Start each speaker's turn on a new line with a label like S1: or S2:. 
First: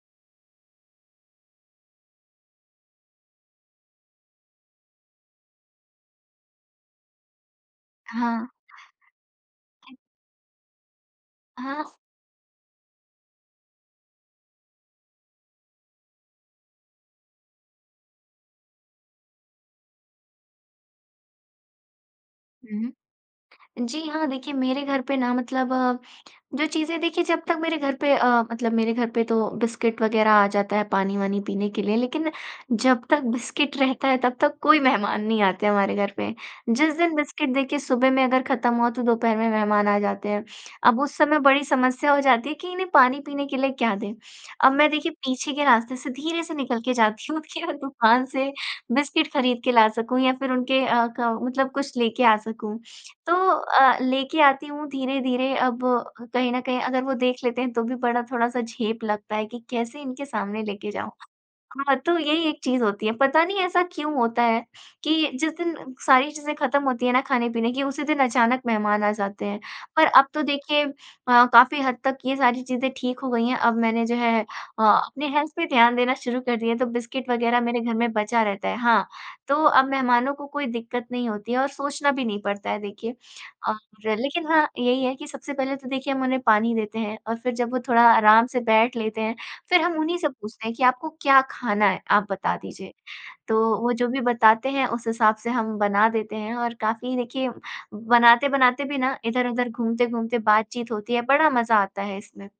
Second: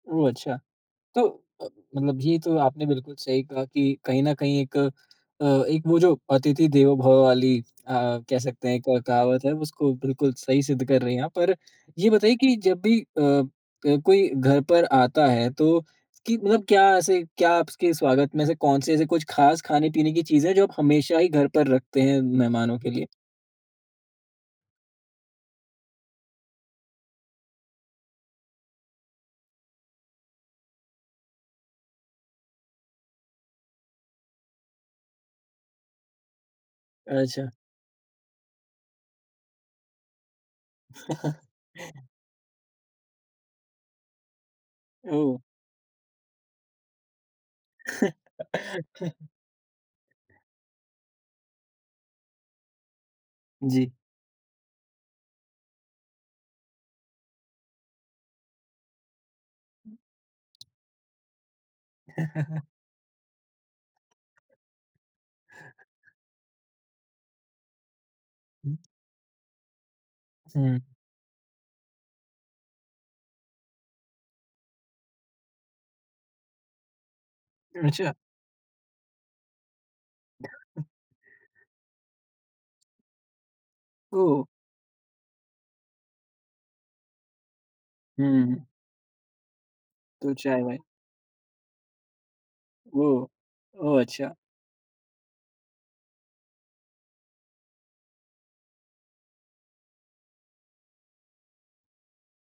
S1: ओह! अच्छा। तो अ, मतलब जी ये तो आपने बिल्कुल सही कहा कि कहीं न कहीं एक अ, एक वो जो अतिथि देवो भव: वाली अ, कह
S2: हाँ।
S1: सकते हैं एक कहावत है उसको बिल्कुल सही सिद्ध कर रही हैं आप। पर
S2: हाँ।
S1: ये बताइए कि जब भी अ अ, कोई घर पर आता है तो कि मतलब क्या ऐसे क्या आपके स्वागत में से कौन-से ऐसे कुछ ख़ास ख़ाने-पीने की चीज़ें हैं जो आप हमेशा ही घर पर रखते हैं मेहमानों के
S2: हुँ।
S1: लिए?
S2: जी हाँ, देखिए मेरे घर पे ना मतलब जो चीज़ें देखिए जब तक मेरे घर पे अ, मतलब मेरे घर पे तो बिस्किट वग़ैरह आ जाता है पानी-वानी पीने के लिए लेक़िन जब तक बिस्किट रहता है तब तक कोई मेहमान नहीं आते हमारे घर पे, जिस दिन
S1: अच्छा।
S2: बिस्किट देखिए सुबह में अगर ख़त्म हुआ तो दोपहर में मेहमान आ जाते हैं। अब उस समय बड़ी समस्या हो जाती है कि इन्हें पानी पीने के लिए क्या दें अब मैं देखिए
S1: ओह!
S2: पीछे के रास्ते से धीरे से निकल के जाती हूँ कि वो दुकान से बिस्किट ख़रीद के ला सकूँ या फ़िर उनके अ, क मतलब कुछ लेके आ सकूँ। तो
S1: जी।
S2: अ, लेके आती हूँ धीरे-धीरे। अब कहीं न कहीं अगर वो देख लेते हैं तो भी बड़ा थोड़ा-सा झेप लगता है कि कैसे इनके सामने लेके जाऊँ। हाँ, तो यही एक चीज़ होती है। पता नहीं ऐसा क्यों होता है कि जिस दिन सारी चीज़ें ख़त्म होती है ना ख़ाने-पीने की उसी दिन अचानक
S1: हुँ।
S2: मेहमान आ जाते हैं। पर अब तो
S1: हुँ।
S2: देखिए अ, काफ़ी हद तक ये सारी चीज़ें ठीक हो गई हैं अब मैंने जो है अ, अपने हेल्थ पे ध्यान देना शुरू कर दिया है। तो बिस्किट वग़ैरह मेरे घर में
S1: अच्छा।
S2: बचा रहता है हाँ तो अब मेहमानों को कोई दिक़्क़त नहीं होती है और सोचना भी नहीं पड़ता है देखिए। और
S1: ओह हो!
S2: लेक़िन हाँ, यही है कि सबसे पहले तो देखिए हम उन्हें पानी देते हैं और फ़िर जब वो थोड़ा आराम से
S1: हुँ।
S2: बैठ लेते हैं फ़िर हम उन्हीं से
S1: तो
S2: पूछते हैं
S1: चाय-वाय।
S2: कि आपको क्या ख़ाना है आप बता दीजिए
S1: ओह!
S2: तो वो
S1: ओह,
S2: जो भी
S1: अच्छा।
S2: बताते हैं उस हिसाब से हम बना देते हैं। और काफ़ी देखिए, बनाते-बनाते भी ना इधर-उधर घूमते-घूमते बात-चीत होती है बड़ा मज़ा आता है इसमें।